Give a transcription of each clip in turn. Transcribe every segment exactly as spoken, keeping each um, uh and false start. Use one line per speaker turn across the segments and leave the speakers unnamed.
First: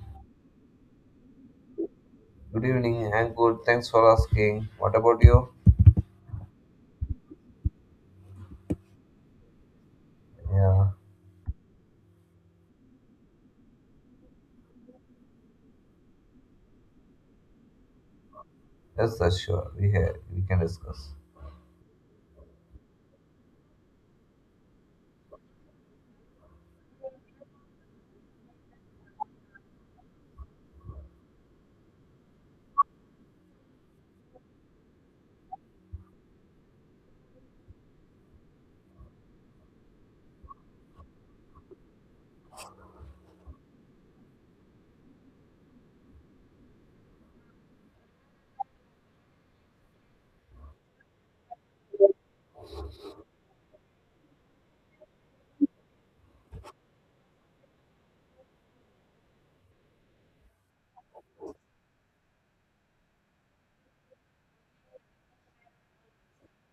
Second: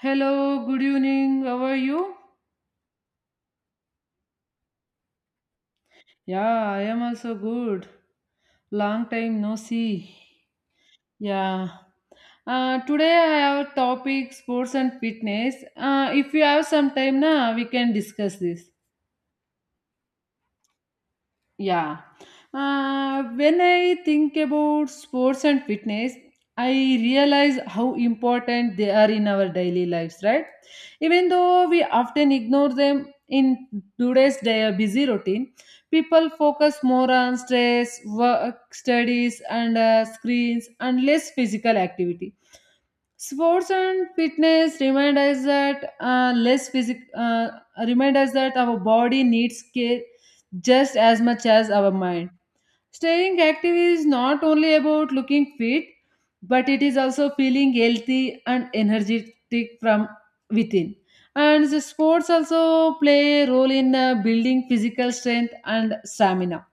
Hello, good evening. How are you?
Good evening. I'm good. Thanks for asking. What about you?
Yeah, I am also good. Long time no see.
Yeah,
Yeah. Uh, today I have topic sports and fitness. Uh, if you have some time, na, we can discuss this.
yes, that's sure. We have, we can discuss.
Yeah. Uh, when I think about sports and fitness, I realize how important they are in our daily lives, right? Even though we often ignore them in today's day, busy routine, people focus more on stress, work, studies, and uh, screens and less physical activity. Sports and fitness remind us that uh, less physic uh, remind us that our body needs care just as much as our mind. Staying active is not only about looking fit, but it is also feeling healthy and energetic from within. And the sports also play a role in uh, building physical strength and stamina.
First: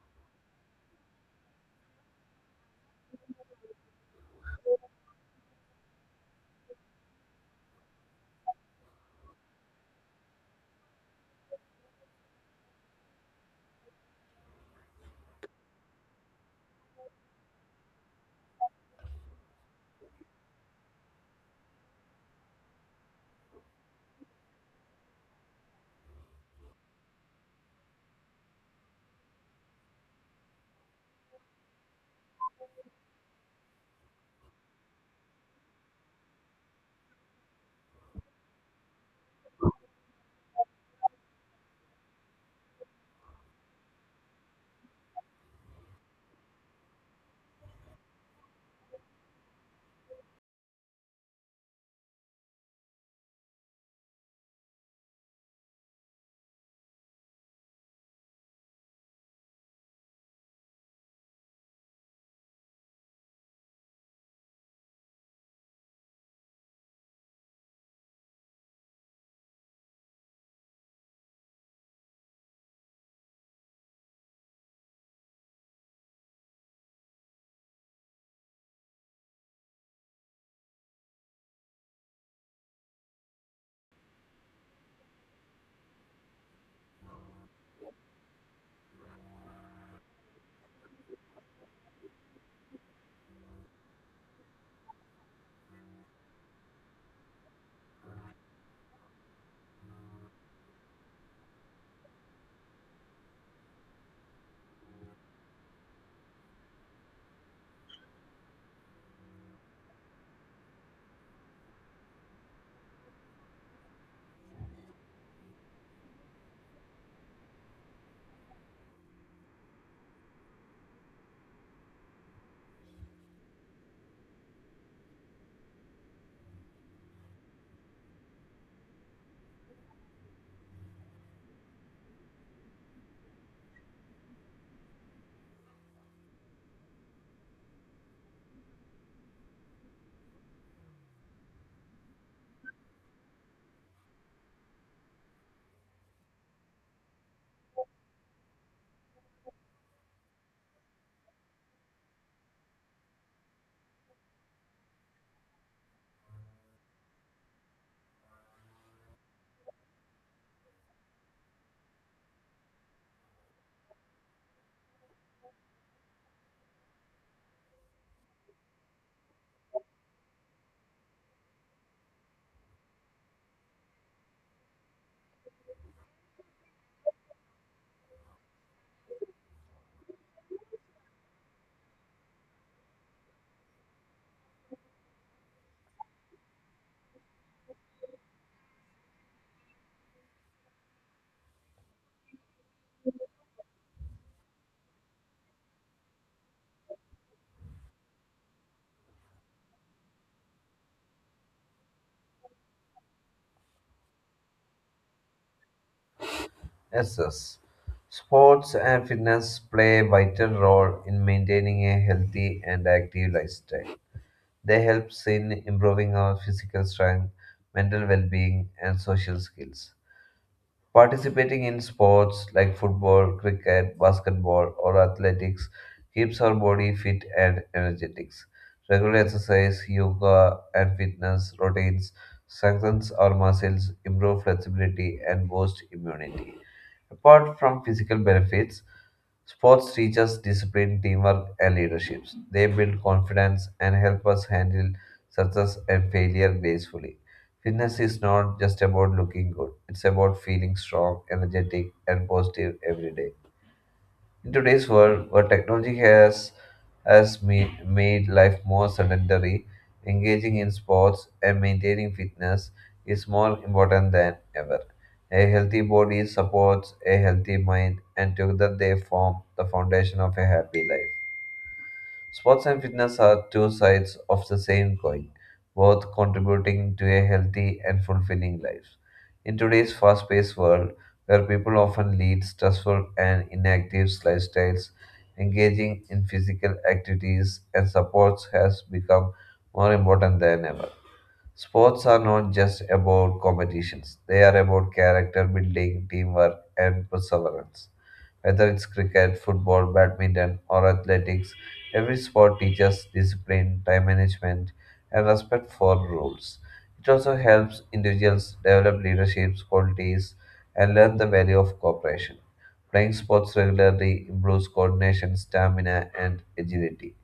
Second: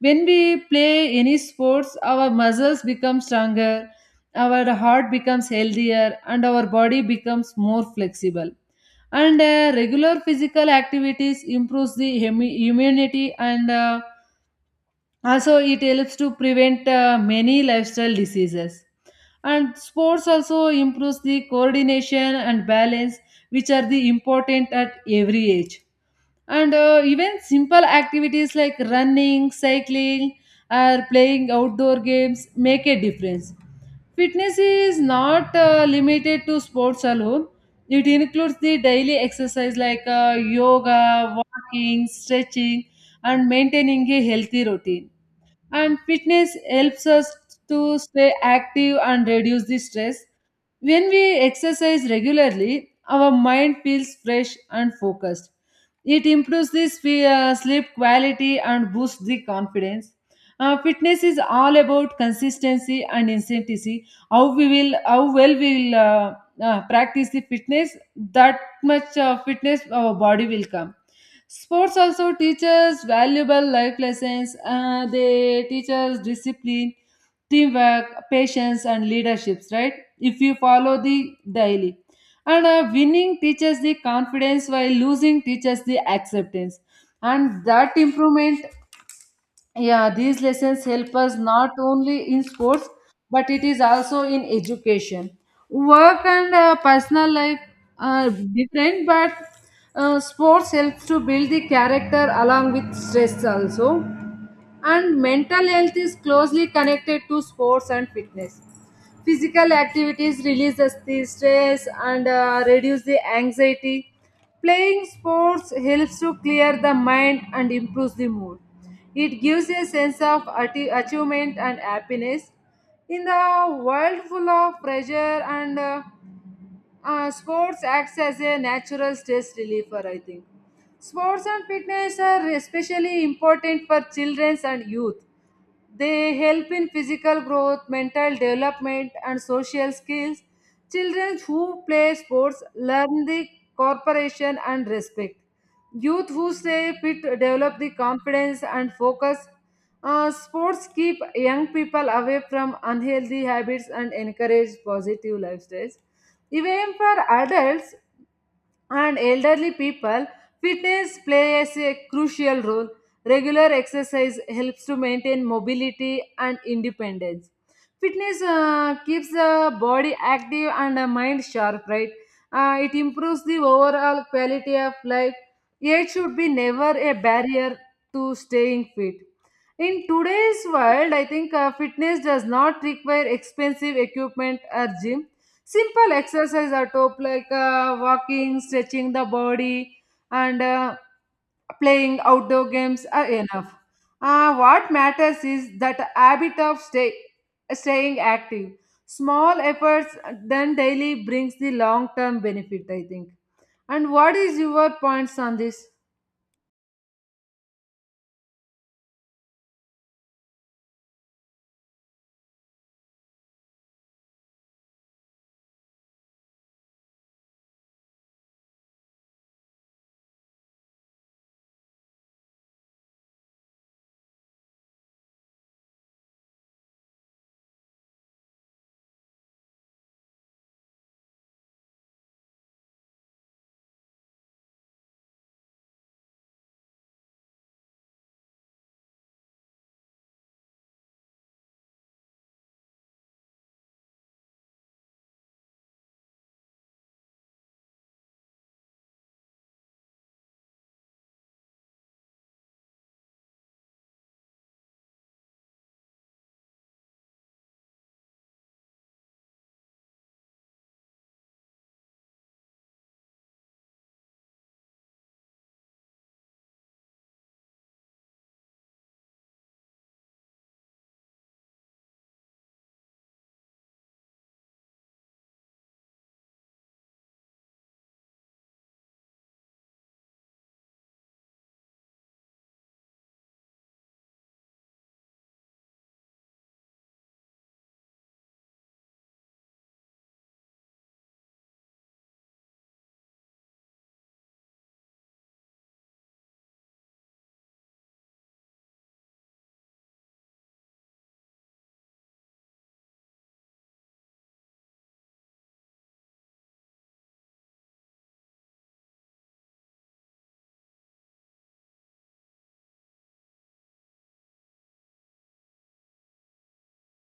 When we play any sports, our muscles become stronger, our heart becomes healthier, and our body becomes more flexible. And uh, regular physical activities improves the hemi- immunity, and uh, also it helps to prevent uh, many lifestyle diseases. And sports also improves the coordination and balance, which are the important at every age. And uh, even simple activities like running, cycling, or playing outdoor games make a difference. Fitness is not uh, limited to sports alone. It includes the daily exercise like uh, yoga, walking, stretching, and maintaining a healthy routine. And fitness helps us to stay active and reduce the stress. When we exercise regularly, our mind feels fresh and focused. It improves the sp- uh, sleep quality and boosts the confidence. Uh, fitness is all about consistency and intensity. How we will, how well we will uh, uh, practice the fitness, that much uh, fitness our body will come. Sports also teaches valuable life lessons. Uh, they teach us discipline, teamwork, patience, and leaderships, right? If you follow the daily, and uh, winning teaches the confidence while losing teaches the acceptance and that improvement. Yeah, these lessons help us not only in sports, but it is also in education, work, and uh, personal life are different. But uh, sports helps to build the character along with stress also. And mental health is closely connected to sports and fitness. Physical activities release the st- stress and uh, reduce the anxiety. Playing sports helps to clear the mind and improves the mood. It gives a sense of atti- achievement and happiness. In the world full of pressure and uh, uh, sports acts as a natural stress reliever, I think. Sports and fitness are especially important for children and youth. They help in physical growth, mental development, and social skills. Children who play sports learn the cooperation and respect. Youth who stay fit develop the confidence and focus. Uh, sports keep young people away from unhealthy habits and encourage positive lifestyles. Even for adults and elderly people, fitness plays a crucial role. Regular exercise helps to maintain mobility and independence. Fitness uh, keeps the body active and the mind sharp, right? Uh, it improves the overall quality of life. Yet, should be never a barrier to staying fit. In today's world, I think uh, fitness does not require expensive equipment or gym. Simple exercise at top like uh, walking, stretching the body, and uh, playing outdoor games are enough. Uh, what matters is that habit of stay, staying active. Small efforts done daily brings the long term benefit, I think. And what is your points on this?
Yes, yes. Sports and fitness play a vital role in maintaining a healthy and active lifestyle. They help in improving our physical strength, mental well-being, and social skills. Participating in sports like football, cricket, basketball, or athletics keeps our body fit and energetic. Regular exercise, yoga, and fitness routines strengthens our muscles, improve flexibility, and boost immunity. Apart from physical benefits, sports teach us discipline, teamwork, and leadership. They build confidence and help us handle success and failure gracefully. Fitness is not just about looking good, it's about feeling strong, energetic, and positive every day. In today's world, where technology has has me- made life more sedentary, engaging in sports and maintaining fitness is more important than ever. A healthy body supports a healthy mind, and together they form the foundation of a happy life. Sports and fitness are two sides of the same coin, both contributing to a healthy and fulfilling life. In today's fast paced world, where people often lead stressful and inactive lifestyles, engaging in physical activities and sports has become more important than ever. Sports are not just about competitions, they are about character building, teamwork, and perseverance. Whether it's cricket, football, badminton, or athletics, every sport teaches discipline, time management, and respect for rules. It also helps individuals develop leadership qualities and learn the value of cooperation. Playing sports regularly improves coordination, stamina, and agility.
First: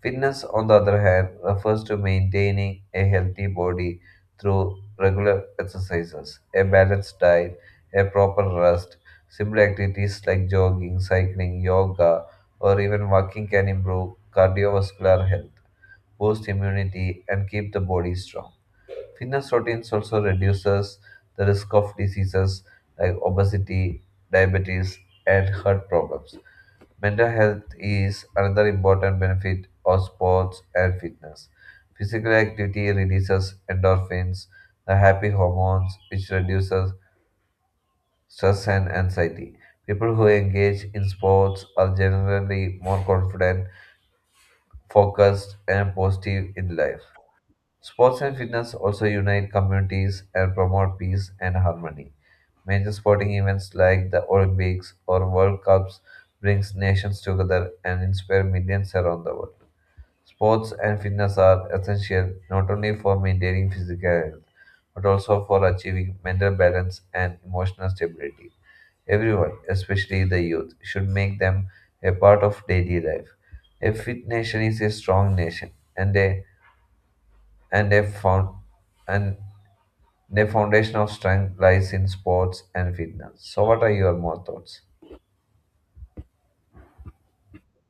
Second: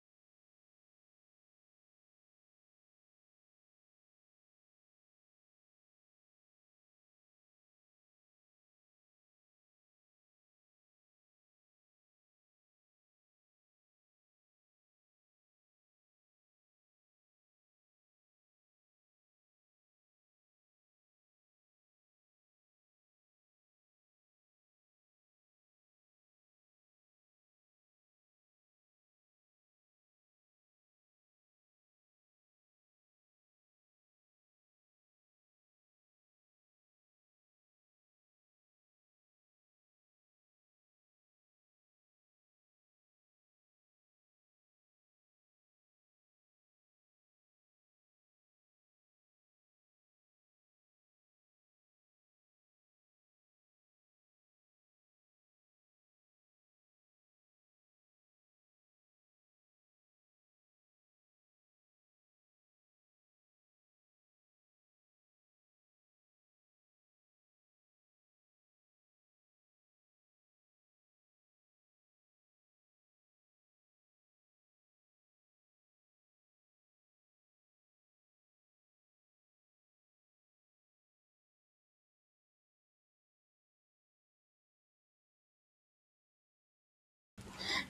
Fitness, on the other hand, refers to maintaining a healthy body through regular exercises, a balanced diet, a proper rest. Simple activities like jogging, cycling, yoga, or even walking can improve cardiovascular health, boost immunity, and keep the body strong. Fitness routines also reduces the risk of diseases like obesity, diabetes, and heart problems. Mental health is another important benefit of sports and fitness. Physical activity releases endorphins, the happy hormones, which reduces stress and anxiety. People who engage in sports are generally more confident, focused, and positive in life. Sports and fitness also unite communities and promote peace and harmony. Major sporting events like the Olympics or World Cups brings nations together and inspire millions around the world. Sports and fitness are essential not only for maintaining physical health but also for achieving mental balance and emotional stability. Everyone, especially the youth, should make them a part of daily life. A fit nation is a strong nation and a and a found and the foundation of strength lies in sports and fitness. So, what are your more thoughts?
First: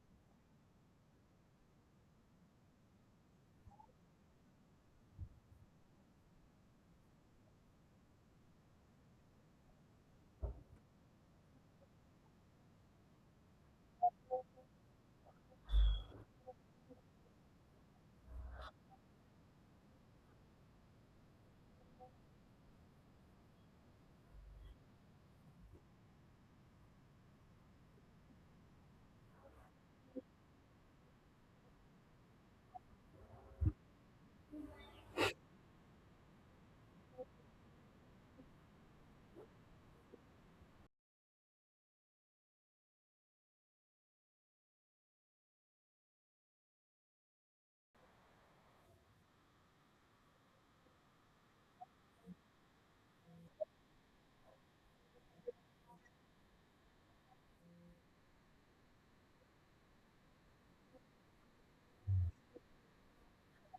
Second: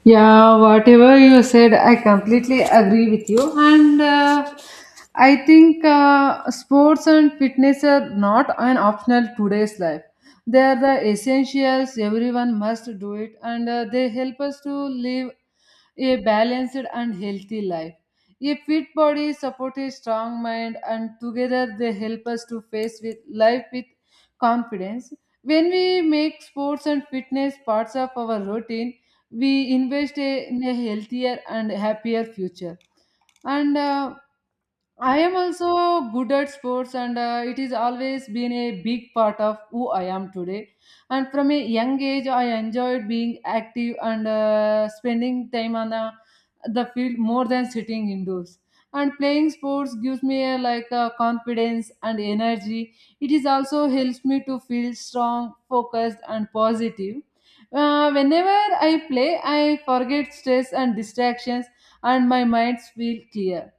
Yeah, whatever you said, I completely agree with you. And uh, I think uh, sports and fitness are not an optional today's life. They are the essentials. Everyone must do it, and uh, they help us to live a balanced and healthy life. A fit body supports a strong mind, and together they help us to face with life with confidence. When we make sports and fitness parts of our routine, we invest a- in a healthier and happier future. And uh, I am also good at sports, and uh, it is always been a big part of who I am today. And from a young age, I enjoyed being active and uh, spending time on the, the field more than sitting indoors. And playing sports gives me a, like a confidence and energy. It is also helps me to feel strong, focused, and positive. Uh, whenever I play, I forget stress and distractions, and my mind feels clear.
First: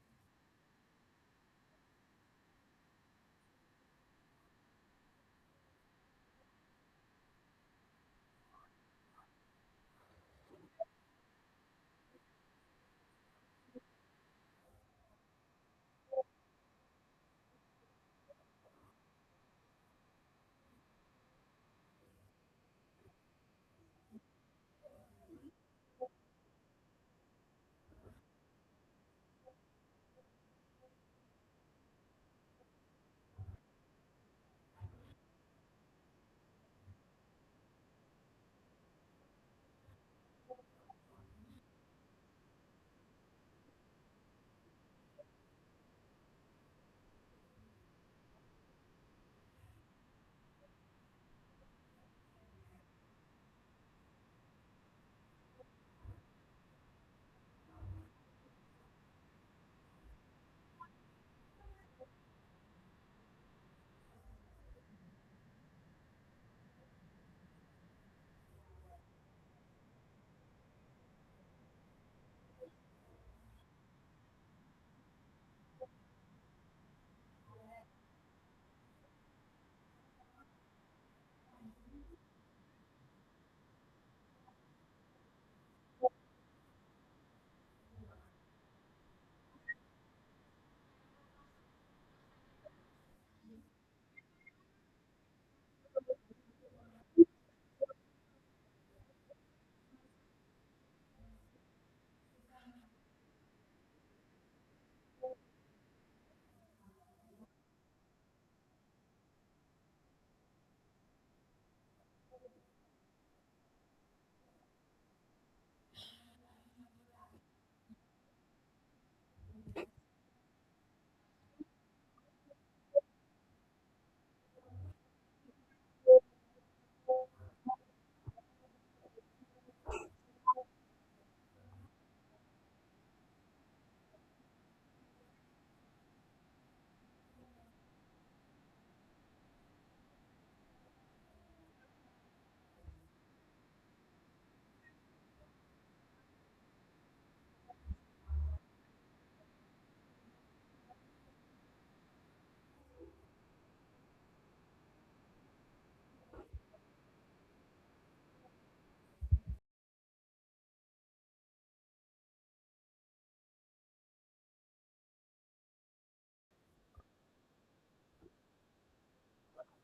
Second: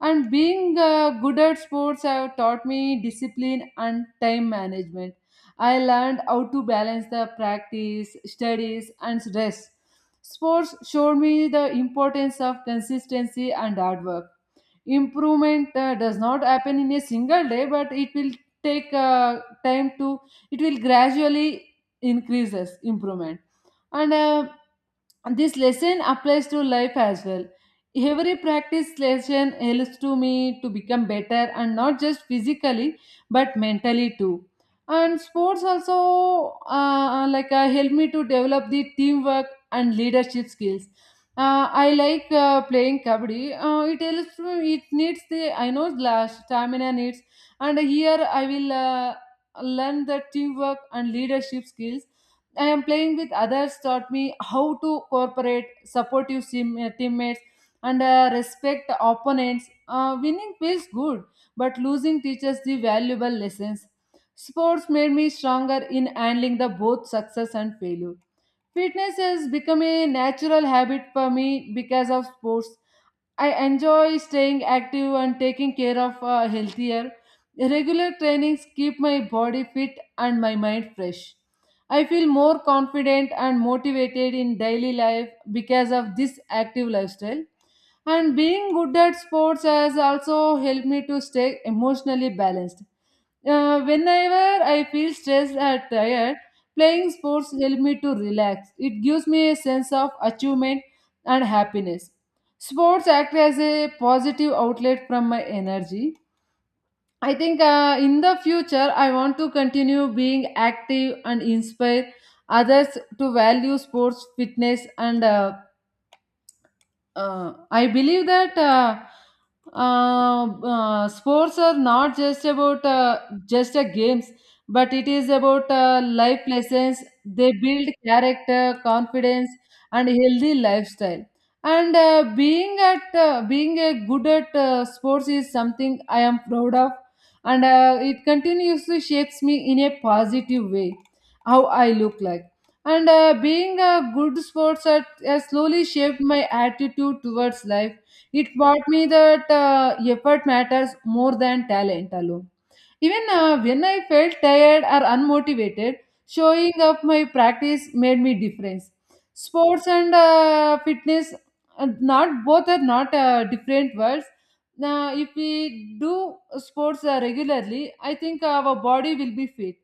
And being uh, good at sports have taught me discipline and time management. I learned how to balance the practice, studies, and stress. Sports showed me the importance of consistency and hard work. Improvement uh, does not happen in a single day, but it will take uh, time to, it will gradually increases improvement. And uh, and this lesson applies to life as well. Every practice lesson helps to me to become better, and not just physically but mentally too. And sports also uh, like uh, help me to develop the teamwork and leadership skills. Uh, I like uh, playing kabaddi. Uh, it helps me. It needs the I know la- stamina needs, and here I will uh, learn the teamwork and leadership skills. I am playing with others taught me how to cooperate, supportive team, uh, teammates, and uh, respect opponents. Uh, winning feels good, but losing teaches the valuable lessons. Sports made me stronger in handling the both success and failure. Fitness has become a natural habit for me because of sports. I enjoy staying active and taking care of uh, healthier. Regular trainings keep my body fit and my mind fresh. I feel more confident and motivated in daily life because of this active lifestyle. And being good at sports has also helped me to stay emotionally balanced. Uh, whenever I feel stressed or tired, playing sports helps me to relax. It gives me a sense of achievement and happiness. Sports act as a positive outlet from my energy. I think uh, in the future, I want to continue being active and inspire others to value sports, fitness, and uh, uh, I believe that uh, uh, uh, sports are not just about uh, just a games, but it is about uh, life lessons. They build character, confidence, and healthy lifestyle. And uh, being at uh, being a good at uh, sports is something I am proud of, and uh, it continuously shapes me in a positive way. How I look like, and uh, being a good sports at has slowly shaped my attitude towards life. It taught me that uh, effort matters more than talent alone. Even uh, when I felt tired or unmotivated, showing up my practice made me difference. Sports and uh, fitness, uh, not both are not uh, different words. Now, if we do sports uh, regularly, I think our body will be fit.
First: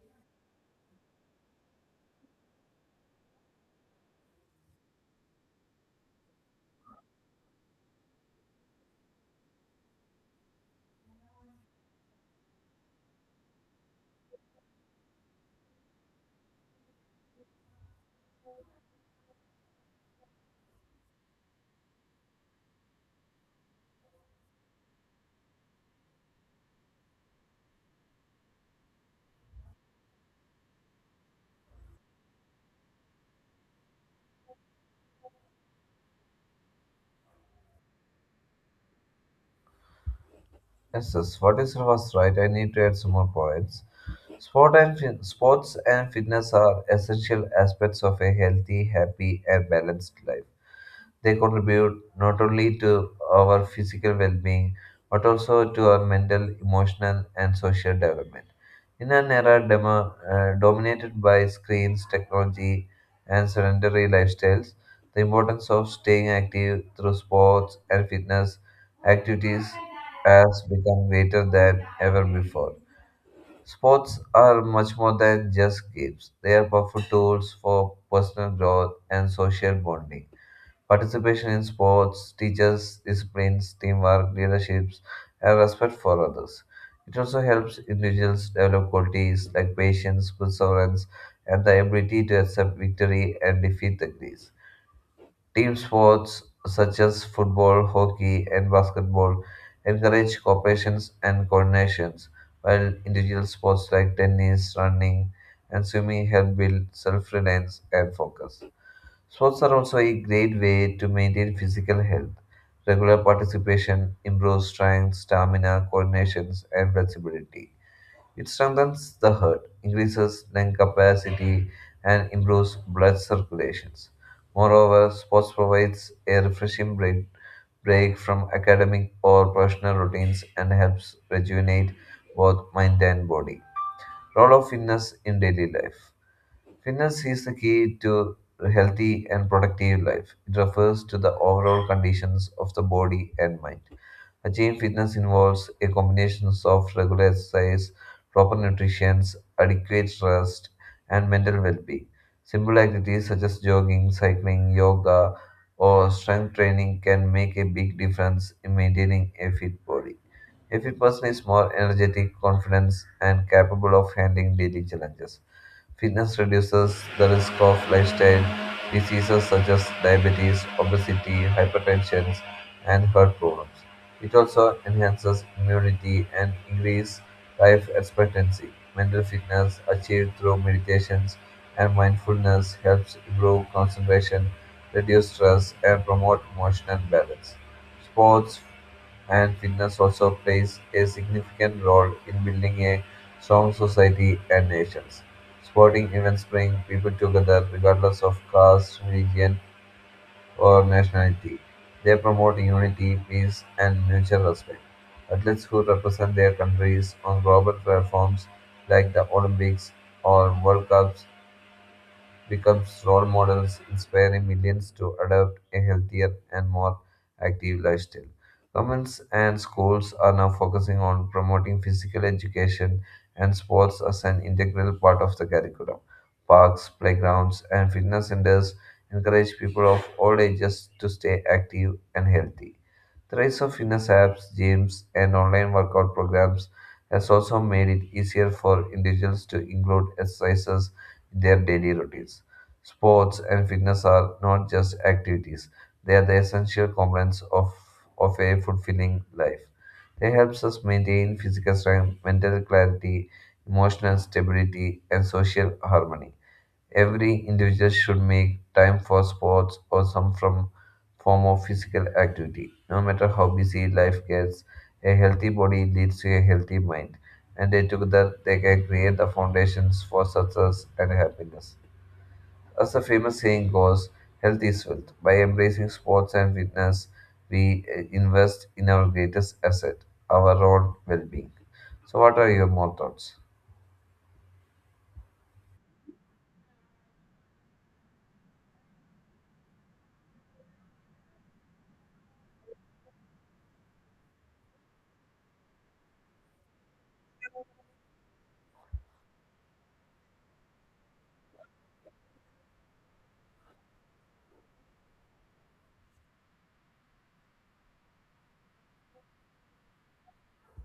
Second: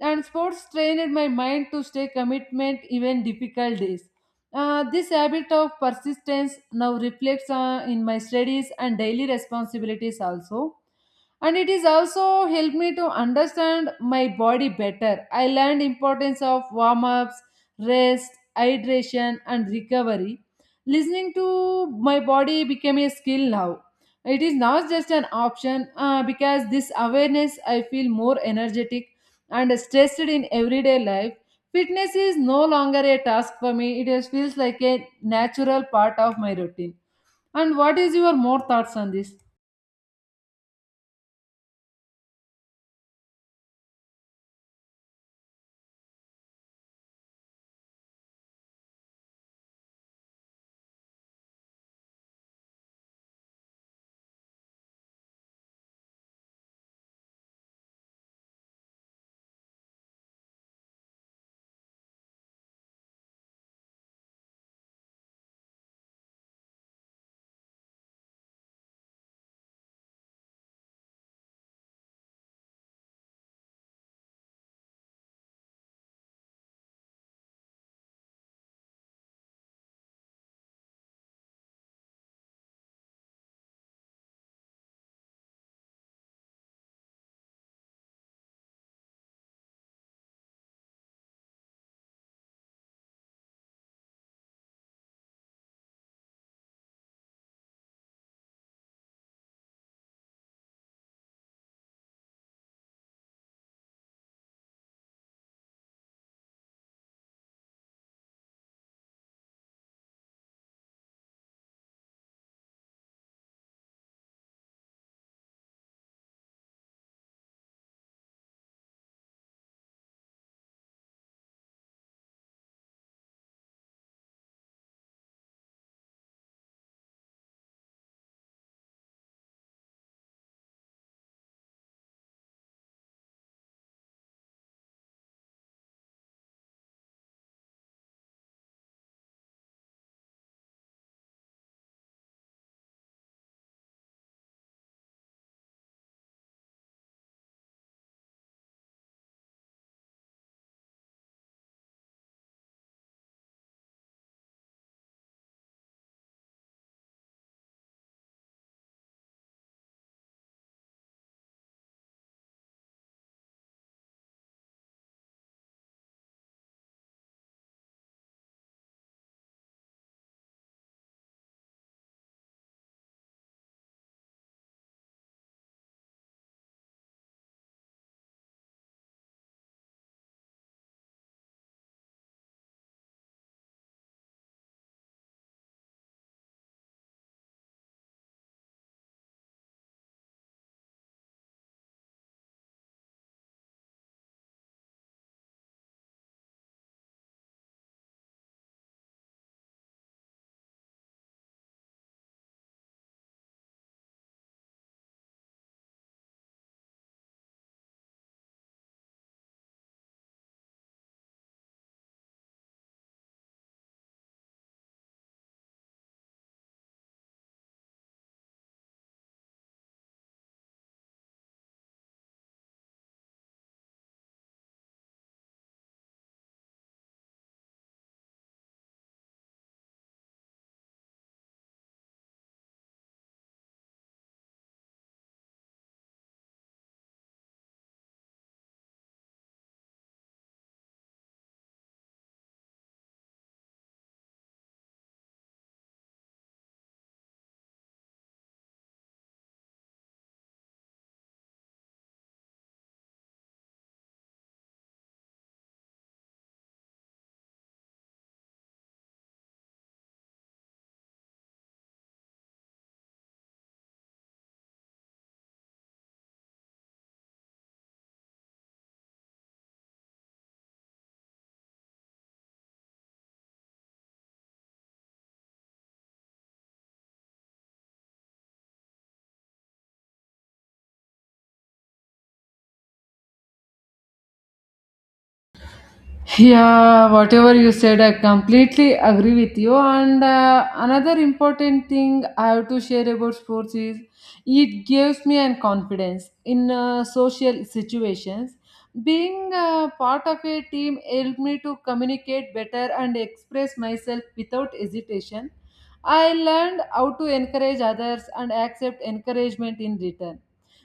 And sports trained my mind to stay commitment even difficult days. Uh, this habit of persistence now reflects uh, in my studies and daily responsibilities also. And it is also helped me to understand my body better. I learned importance of warm-ups, rest, hydration and recovery. Listening to my body became a skill now. It is not just an option uh, because this awareness I feel more energetic and stressed in everyday life. Fitness is no longer a task for me, it is, feels like a natural part of my routine. And what is your more thoughts on this?
Yes, yes. What is was right? I need to add some more points. Sport and fin- sports and fitness are essential aspects of a healthy, happy, and balanced life. They contribute not only to our physical well being but also to our mental, emotional, and social development. In an era demo, uh, dominated by screens, technology, and sedentary lifestyles, the importance of staying active through sports and fitness activities has become greater than ever before. Sports are much more than just games. They are powerful tools for personal growth and social bonding. Participation in sports teaches disciplines, teamwork, leadership, and respect for others. It also helps individuals develop qualities like patience, perseverance, and the ability to accept victory and defeat the grief. Team sports such as football, hockey, and basketball encourage cooperation and coordinations, while individual sports like tennis, running, and swimming help build self reliance and focus. Sports are also a great way to maintain physical health. Regular participation improves strength, stamina, coordination, and flexibility. It strengthens the heart, increases lung capacity, and improves blood circulation. Moreover, sports provides a refreshing break, break from academic or professional routines and helps rejuvenate both mind and body. Role of fitness in daily life. Fitness is the key to a healthy and productive life. It refers to the overall conditions of the body and mind. Achieving fitness involves a combination of regular exercise, proper nutrition, adequate rest, and mental well-being. Simple activities such as jogging, cycling, yoga, or strength training can make a big difference in maintaining a fit body. If every person is more energetic, confident, and capable of handling daily challenges. Fitness reduces the risk of lifestyle diseases such as diabetes, obesity, hypertension, and heart problems. It also enhances immunity and increases life expectancy. Mental fitness achieved through meditations and mindfulness helps improve concentration, reduce stress, and promote emotional balance. Sports and fitness also plays a significant role in building a strong society and nations. Sporting events bring people together regardless of caste, religion, or nationality. They promote unity, peace, and mutual respect. Athletes who represent their countries on global platforms like the Olympics or World Cups becomes role models, inspiring millions to adopt a healthier and more active lifestyle. Governments and schools are now focusing on promoting physical education and sports as an integral part of the curriculum. Parks, playgrounds, and fitness centers encourage people of all ages to stay active and healthy. The rise of fitness apps, gyms, and online workout programs has also made it easier for individuals to include exercises their daily routines. Sports and fitness are not just activities, they are the essential components of, of a fulfilling life. They help us maintain physical strength, mental clarity, emotional stability, and social harmony. Every individual should make time for sports or some from form of physical activity. No matter how busy life gets, a healthy body leads to a healthy mind, and they together they can create the foundations for success and happiness. As the famous saying goes, health is wealth. By embracing sports and fitness, we eh, invest in our greatest asset, our own well-being. So, what are your more thoughts?
Yeah, whatever you said, I completely agree with you. And uh, another important thing I have to share about sports is it gives me an confidence in uh, social situations. Being uh, part of a team helped me to communicate better and express myself without hesitation. I learned how to encourage others and accept encouragement in return.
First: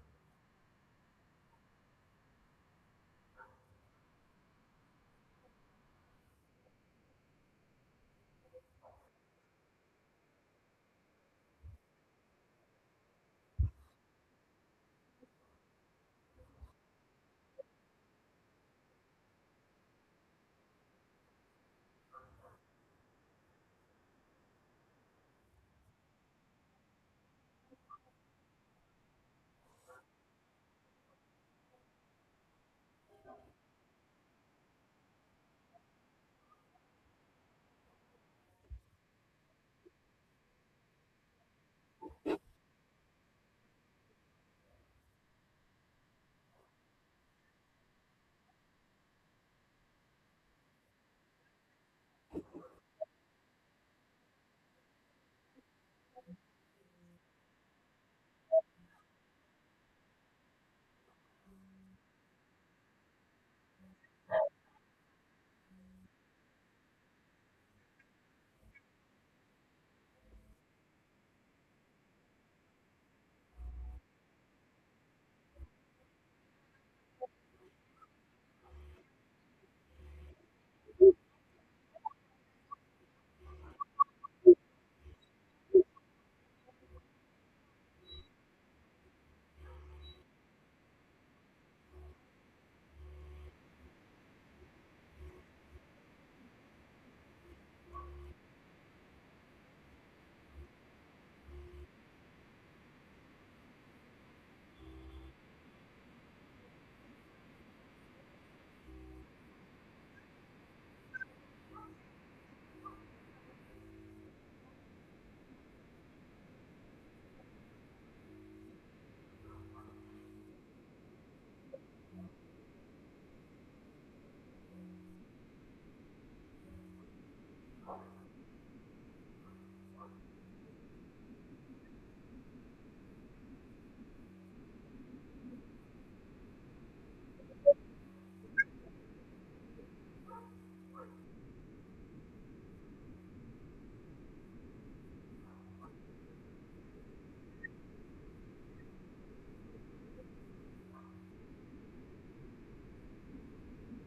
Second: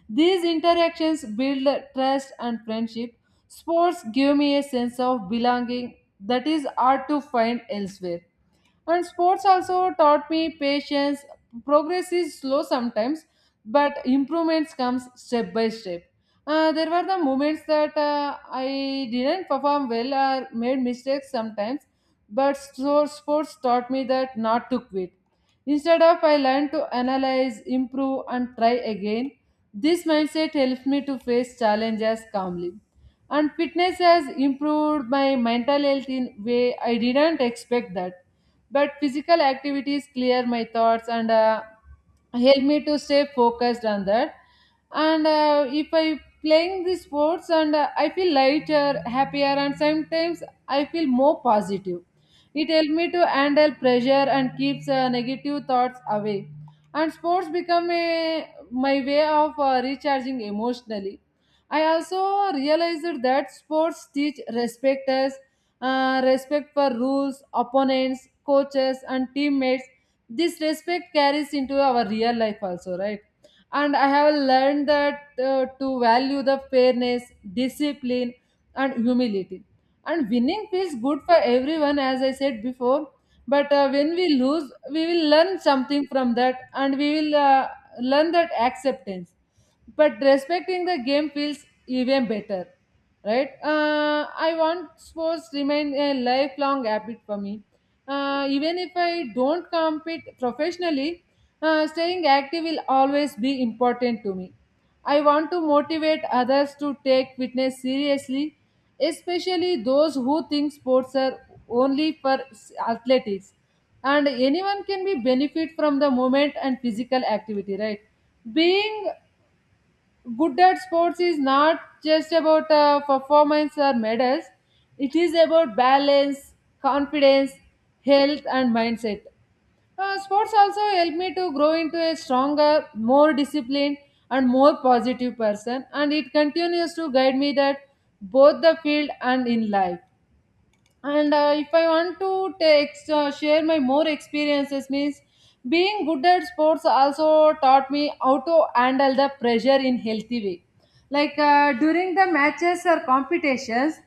These interactions build trust and friendship. Sports give me a sense of belonging that is hard to find elsewhere. And sports also taught me patience. Progress is slow sometimes, but improvements comes step by step. Uh, there were the moments that uh, I didn't perform well or made mistakes sometimes, but so sports taught me that not to quit. Instead of I learned to analyze, improve, and try again. This mindset helped me to face challenges calmly. And fitness has improved my mental health in way I didn't expect that, but physical activities clear my thoughts and uh, help me to stay focused on that. And uh, if I playing the sports and uh, I feel lighter, happier, and sometimes I feel more positive. It helps me to handle pressure and keeps uh, negative thoughts away, and sports become a, my way of uh, recharging emotionally. I also realized that sports teach respect us, uh, respect for rules, opponents, coaches, and teammates. This respect carries into our real life also, right? And I have learned that uh, to value the fairness, discipline, and humility. And winning feels good for everyone, as I said before, but uh, when we lose, we will learn something from that, and we will uh, learn that acceptance. But respecting the game feels even better, right? Uh, i want sports remain a lifelong habit for me. Uh, even if I don't compete professionally, uh, staying active will always be important to me. I want to motivate others to take fitness seriously, especially those who think sports are only for s- athletics. And anyone can be benefit from the movement and physical activity, right? Being good at sports is not just about uh, performance or medals. It is about balance, confidence, health, and mindset. Uh, sports also help me to grow into a stronger, more disciplined, and more positive person, and it continues to guide me that both the field and in life. And uh, if I want to take uh, share my more experiences means being good at sports also taught me how to handle the pressure in healthy way. Like uh, during the matches or competitions,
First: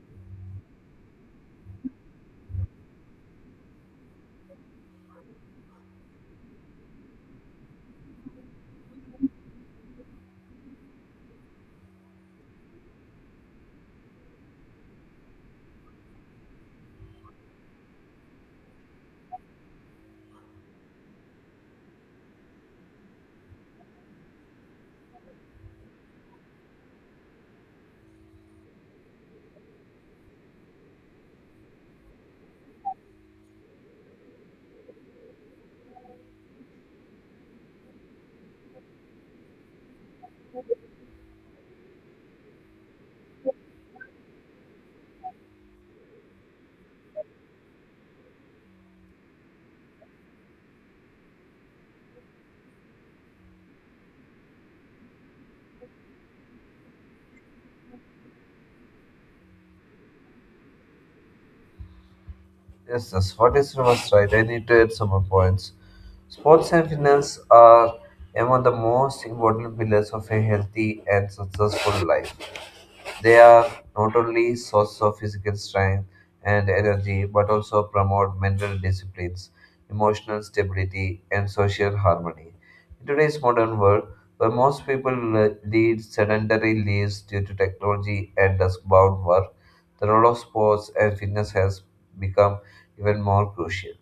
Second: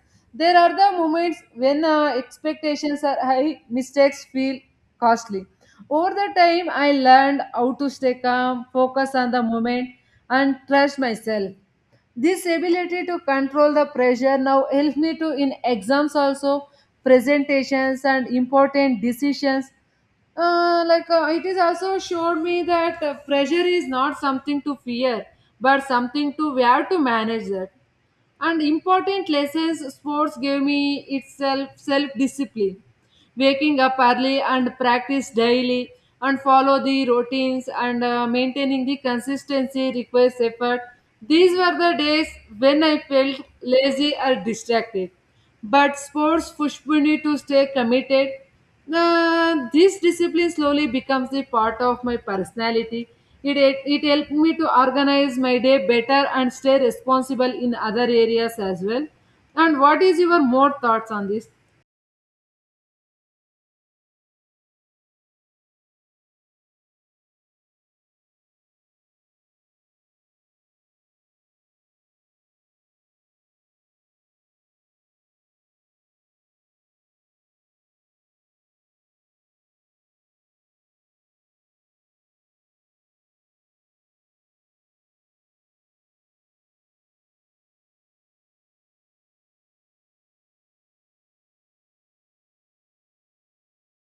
there are the moments when uh, expectations are high, mistakes feel costly. Over the time, I learned how to stay calm, focus on the moment, and trust myself. This ability to control the pressure now helps me to in exams also, presentations, and important decisions. Uh, like uh, it is also showed me that uh, pressure is not something to fear, but something to we have to manage that. And important lessons sports gave me itself self discipline, waking up early and practice daily, and follow the routines, and uh, maintaining the consistency requires effort. These were the days when I felt lazy or distracted, but sports pushed me to stay committed. Uh, this discipline slowly becomes a part of my personality. It, it, it helped me to organize my day better and stay responsible in other areas as well. And what is your more thoughts on this?
Yes, that's what is was right. I need to add some more points. Sports and finance are among the most important pillars of a healthy and successful life. They are not only source of physical strength and energy, but also promote mental disciplines, emotional stability, and social harmony. In today's modern world, where most people le- lead sedentary lives due to technology and desk-bound work, the role of sports and fitness has become even more crucial.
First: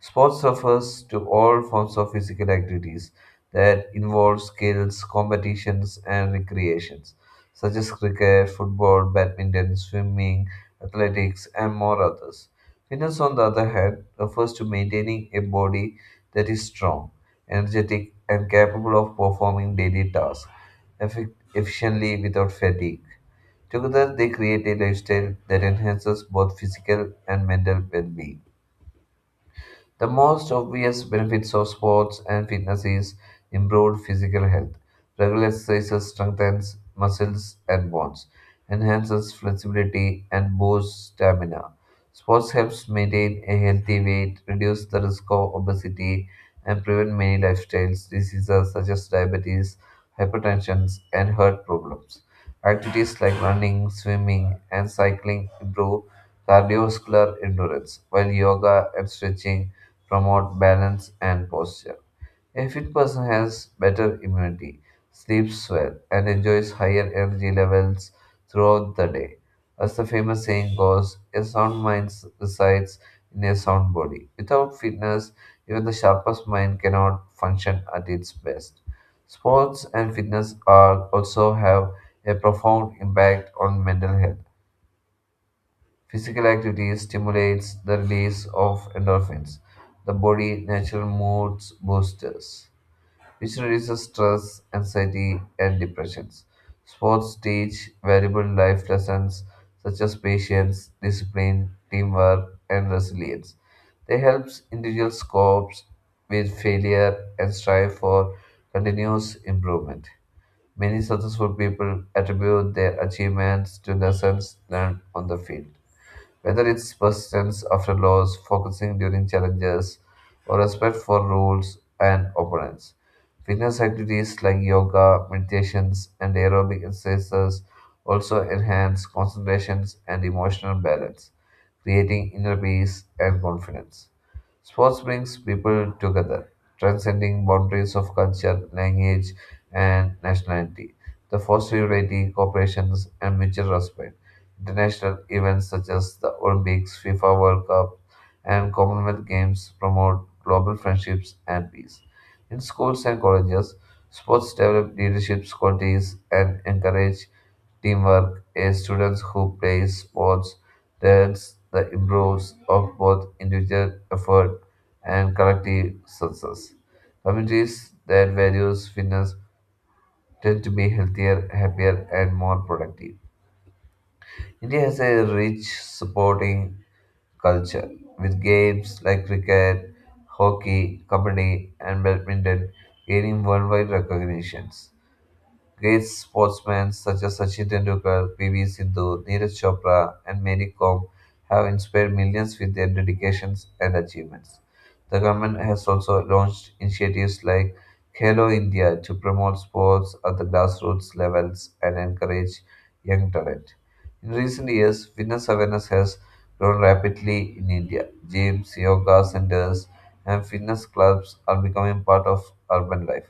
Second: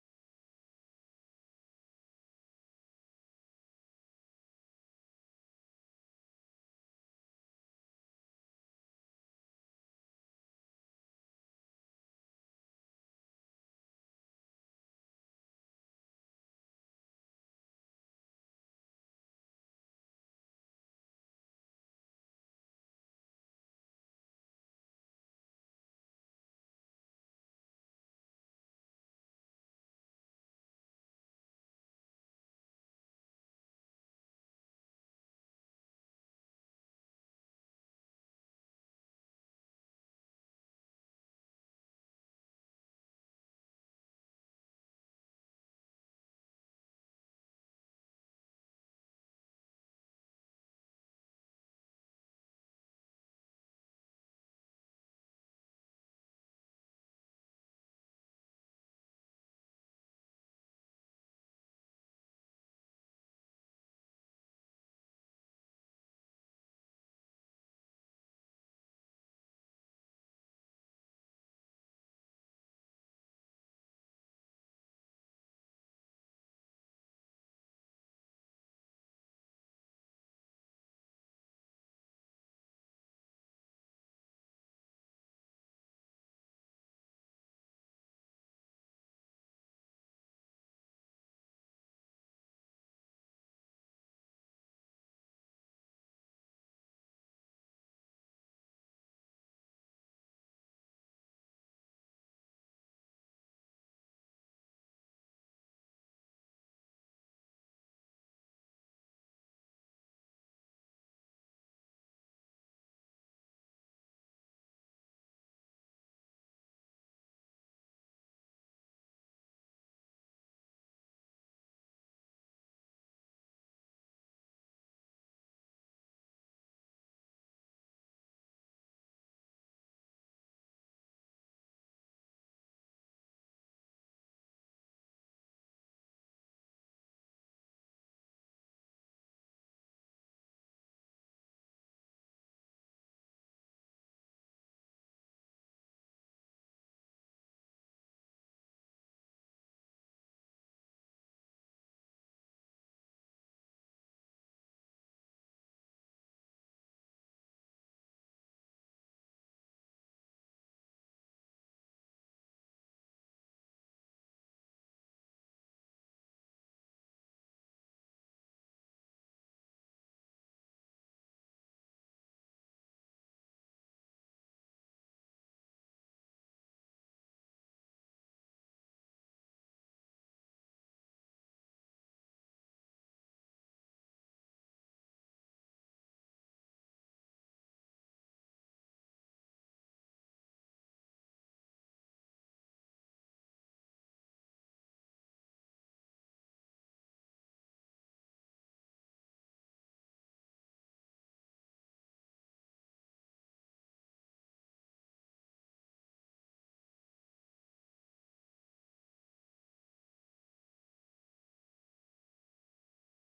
Sports refers to all forms of physical activities that involve skills, competitions, and recreations, such as cricket, football, badminton, swimming, athletics, and more others. Fitness, on the other hand, refers to maintaining a body that is strong, energetic, and capable of performing daily tasks effic- efficiently without fatigue. Together, they create a lifestyle that enhances both physical and mental well being. The most obvious benefits of sports and fitness is improved physical health. Regular exercise strengthens muscles and bones, enhances flexibility, and boosts stamina. Sports helps maintain a healthy weight, reduce the risk of obesity, and prevent many lifestyles diseases such as diabetes, hypertension, and heart problems. Activities like running, swimming, and cycling improve cardiovascular endurance, while yoga and stretching promote balance and posture. A fit person has better immunity, sleeps well, and enjoys higher energy levels throughout the day. As the famous saying goes, a sound mind s- resides in a sound body. Without fitness, even the sharpest mind cannot function at its best. Sports and fitness are also have a profound impact on mental health. Physical activity stimulates the release of endorphins, the body natural moods boosters, which reduces stress, anxiety, and depressions. Sports teach valuable life lessons such as patience, discipline, teamwork, and resilience. They help individuals cope with failure and strive for continuous improvement. Many successful people attribute their achievements to lessons learned on the field. Whether it's persistence after loss, focusing during challenges, or respect for rules and opponents. Fitness activities like yoga, meditations, and aerobic exercises also enhance concentrations and emotional balance, creating inner peace and confidence. Sports brings people together, transcending boundaries of culture, language, and nationality. The foster unity, cooperation, and mutual respect. International events such as the Olympics, FIFA World Cup, and Commonwealth Games promote global friendships and peace. In schools and colleges, sports develop leadership qualities and encourage teamwork as students who play sports learns the importance of both individual effort and collective success. Communities that values fitness tend to be healthier, happier, and more productive. India has a rich sporting culture with games like cricket, hockey, kabaddi, and badminton gaining worldwide recognitions. Great sportsmen such as Sachin Tendulkar, P V Sindhu, Neeraj Chopra, and Mary Kom have inspired millions with their dedications and achievements. The government has also launched initiatives like Khelo India to promote sports at the grassroots levels and encourage young talent. In recent years, fitness awareness has grown rapidly in India. Gyms, yoga centers, and fitness clubs are becoming part of urban life.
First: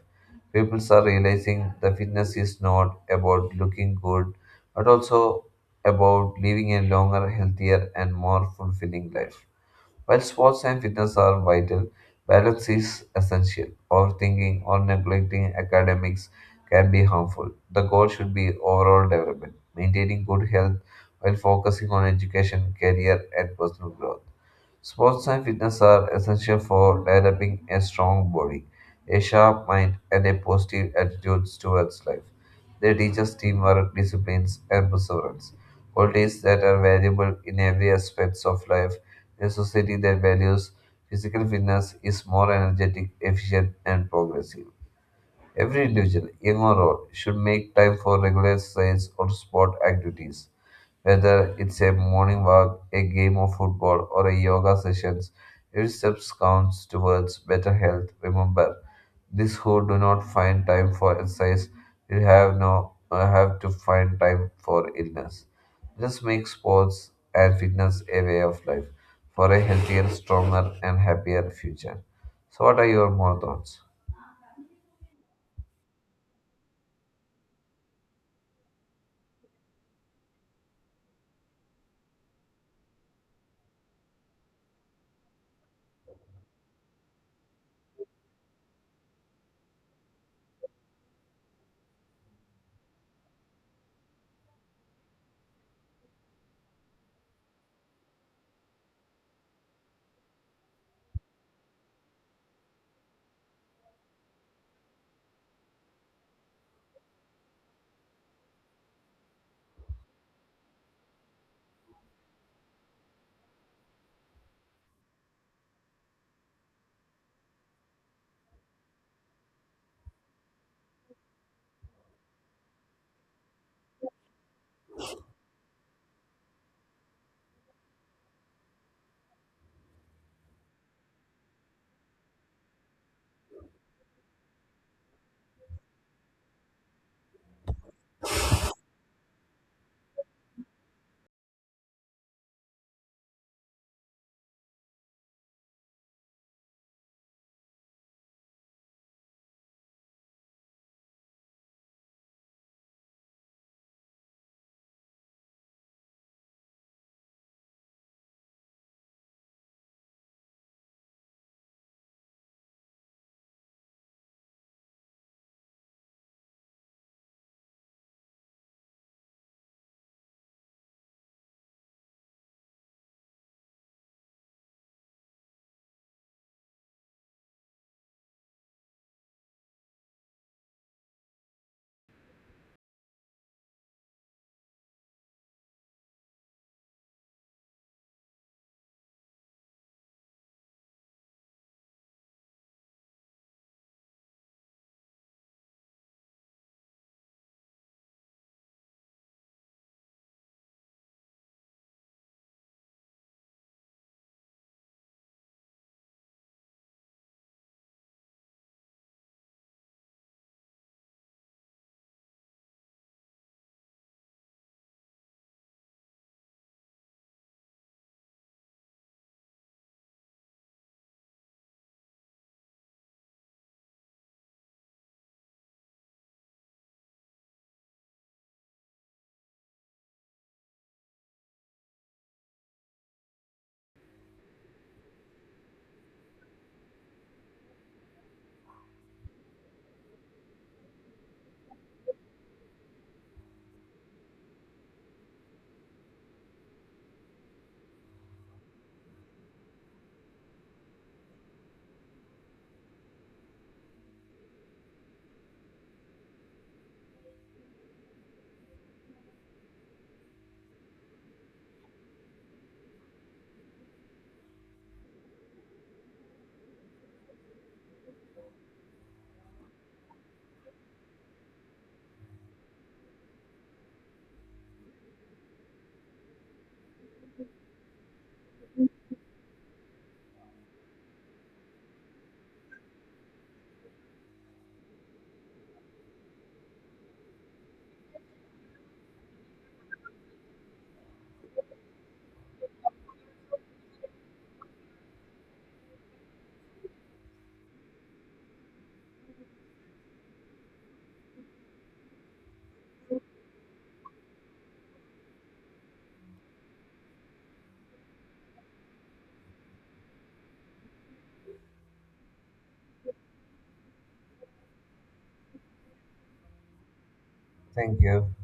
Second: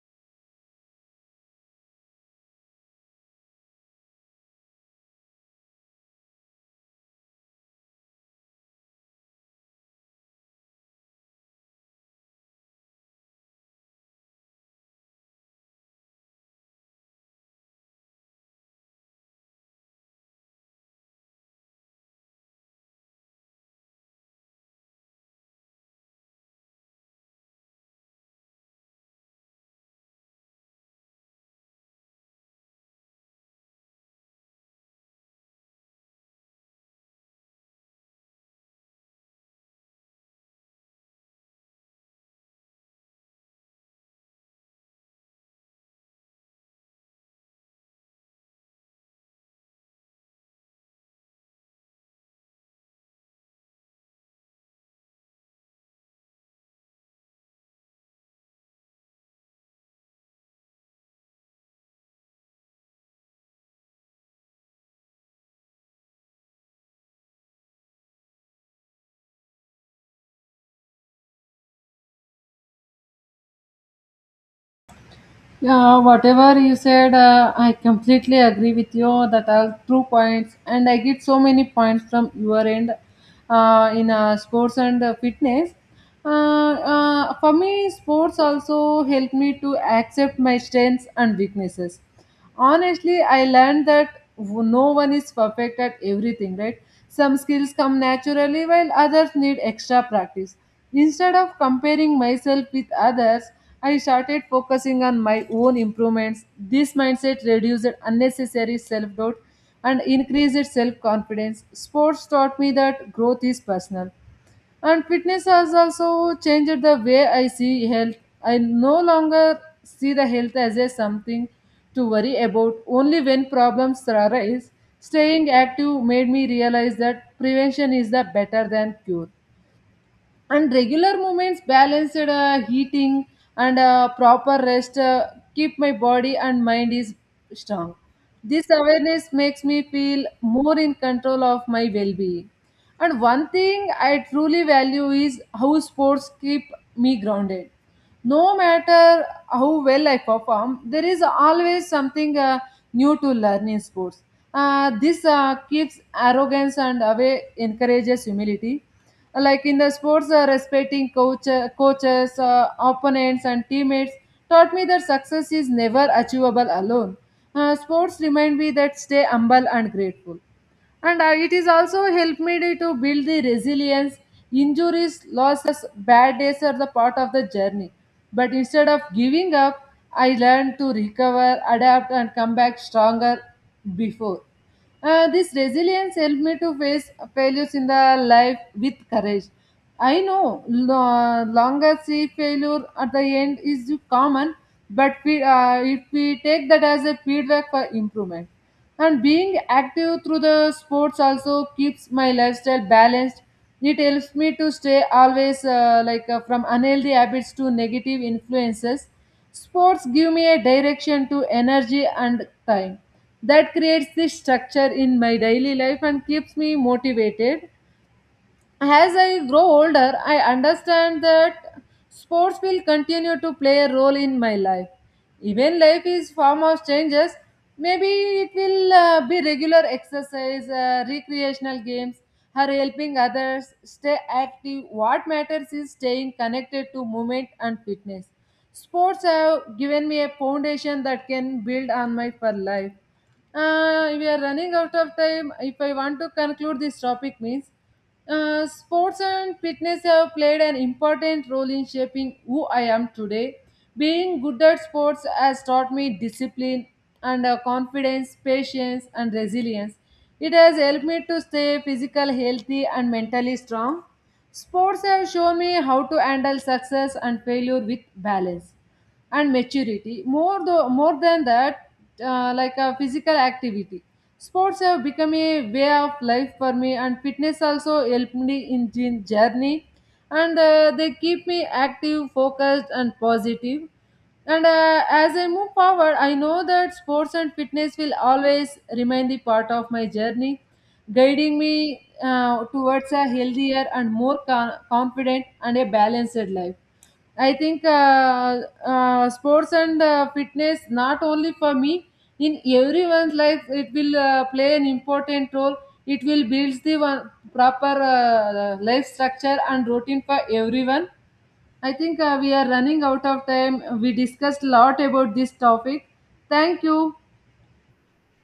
People are realizing the fitness is not about looking good, but also about living a longer, healthier, and more fulfilling life. While sports and fitness are vital, balance is essential. Overthinking or neglecting academics can be harmful. The goal should be overall development, maintaining good health while focusing on education, career, and personal growth. Sports and fitness are essential for developing a strong body, a sharp mind, and a positive attitude towards life. They teach us teamwork, discipline, and perseverance, qualities that are valuable in every aspect of life. In a society that values physical fitness is more energetic, efficient, and progressive. Every individual, young or old, should make time for regular exercise or sport activities whether it's a morning walk, a game of football, or a yoga sessions, every step counts towards better health. Remember, these who do not find time for exercise will have no uh, have to find time for illness. Just make sports and fitness a way of life for a healthier, stronger, and happier future. So, what are your more thoughts?
Yeah, whatever you said, uh, I completely agree with you that are true points, and I get so many points from your end uh, in uh, sports and uh, fitness. Uh, uh, for me, sports also help me to accept my strengths and weaknesses honestly. I learned that w- no one is perfect at everything, right? Some skills come naturally while others need extra practice. Instead of comparing myself with others, I started focusing on my own improvements. This mindset reduced unnecessary self doubt and increased self confidence. Sports taught me that growth is personal, and fitness has also changed the way I see health. I no longer see the health as a something to worry about only when problems arise. Staying active made me realize that prevention is the better than cure, and regular movements, balanced uh, heating, and uh, proper rest uh, keep my body and mind is strong. This awareness makes me feel more in control of my well-being. And one thing I truly value is how sports keep me grounded. No matter how well I perform, there is always something uh, new to learn in sports. Uh, this uh, keeps arrogance and away encourages humility. Like in the sports, uh, respecting coach, uh, coaches, uh, opponents, and teammates taught me that success is never achievable alone. Uh, sports remind me that stay humble and grateful, and uh, it is also helped me to to build the resilience. Injuries, losses, bad days are the part of the journey, but instead of giving up, I learned to recover, adapt, and come back stronger. Before. Uh, this resilience helped me to face failures in the life with courage. I know lo- longer see failure at the end is common, but we, uh, if we take that as a feedback for improvement. And being active through the sports also keeps my lifestyle balanced. It helps me to stay always uh, like uh, from unhealthy habits to negative influences. Sports give me a direction to energy and time that creates this structure in my daily life and keeps me motivated. As I grow older, I understand that sports will continue to play a role in my life. Even life is form of changes. Maybe it will uh, be regular exercise, uh, recreational games, or helping others stay active. What matters is staying connected to movement and fitness. Sports have given me a foundation that can build on my for life. Uh, we are running out of time. If I want to conclude this topic, means uh, sports and fitness have played an important role in shaping who I am today. Being good at sports has taught me discipline and uh, confidence, patience, and resilience. It has helped me to stay physical healthy and mentally strong. Sports have shown me how to handle success and failure with balance and maturity. More though more than that, uh, like a physical activity, sports have become a way of life for me, and fitness also helped me in jin- journey, and uh, they keep me active, focused, and positive positive. And uh, as I move forward, I know that sports and fitness will always remain the part of my journey, guiding me uh, towards a healthier and more con- confident and a balanced life. I think uh, uh, sports and uh, fitness, not only for me, in everyone's life, it will uh, play an important role. It will build the one proper uh, life structure and routine for everyone. I think uh, we are running out of time. We discussed a lot about this topic. Thank you.
Thank you.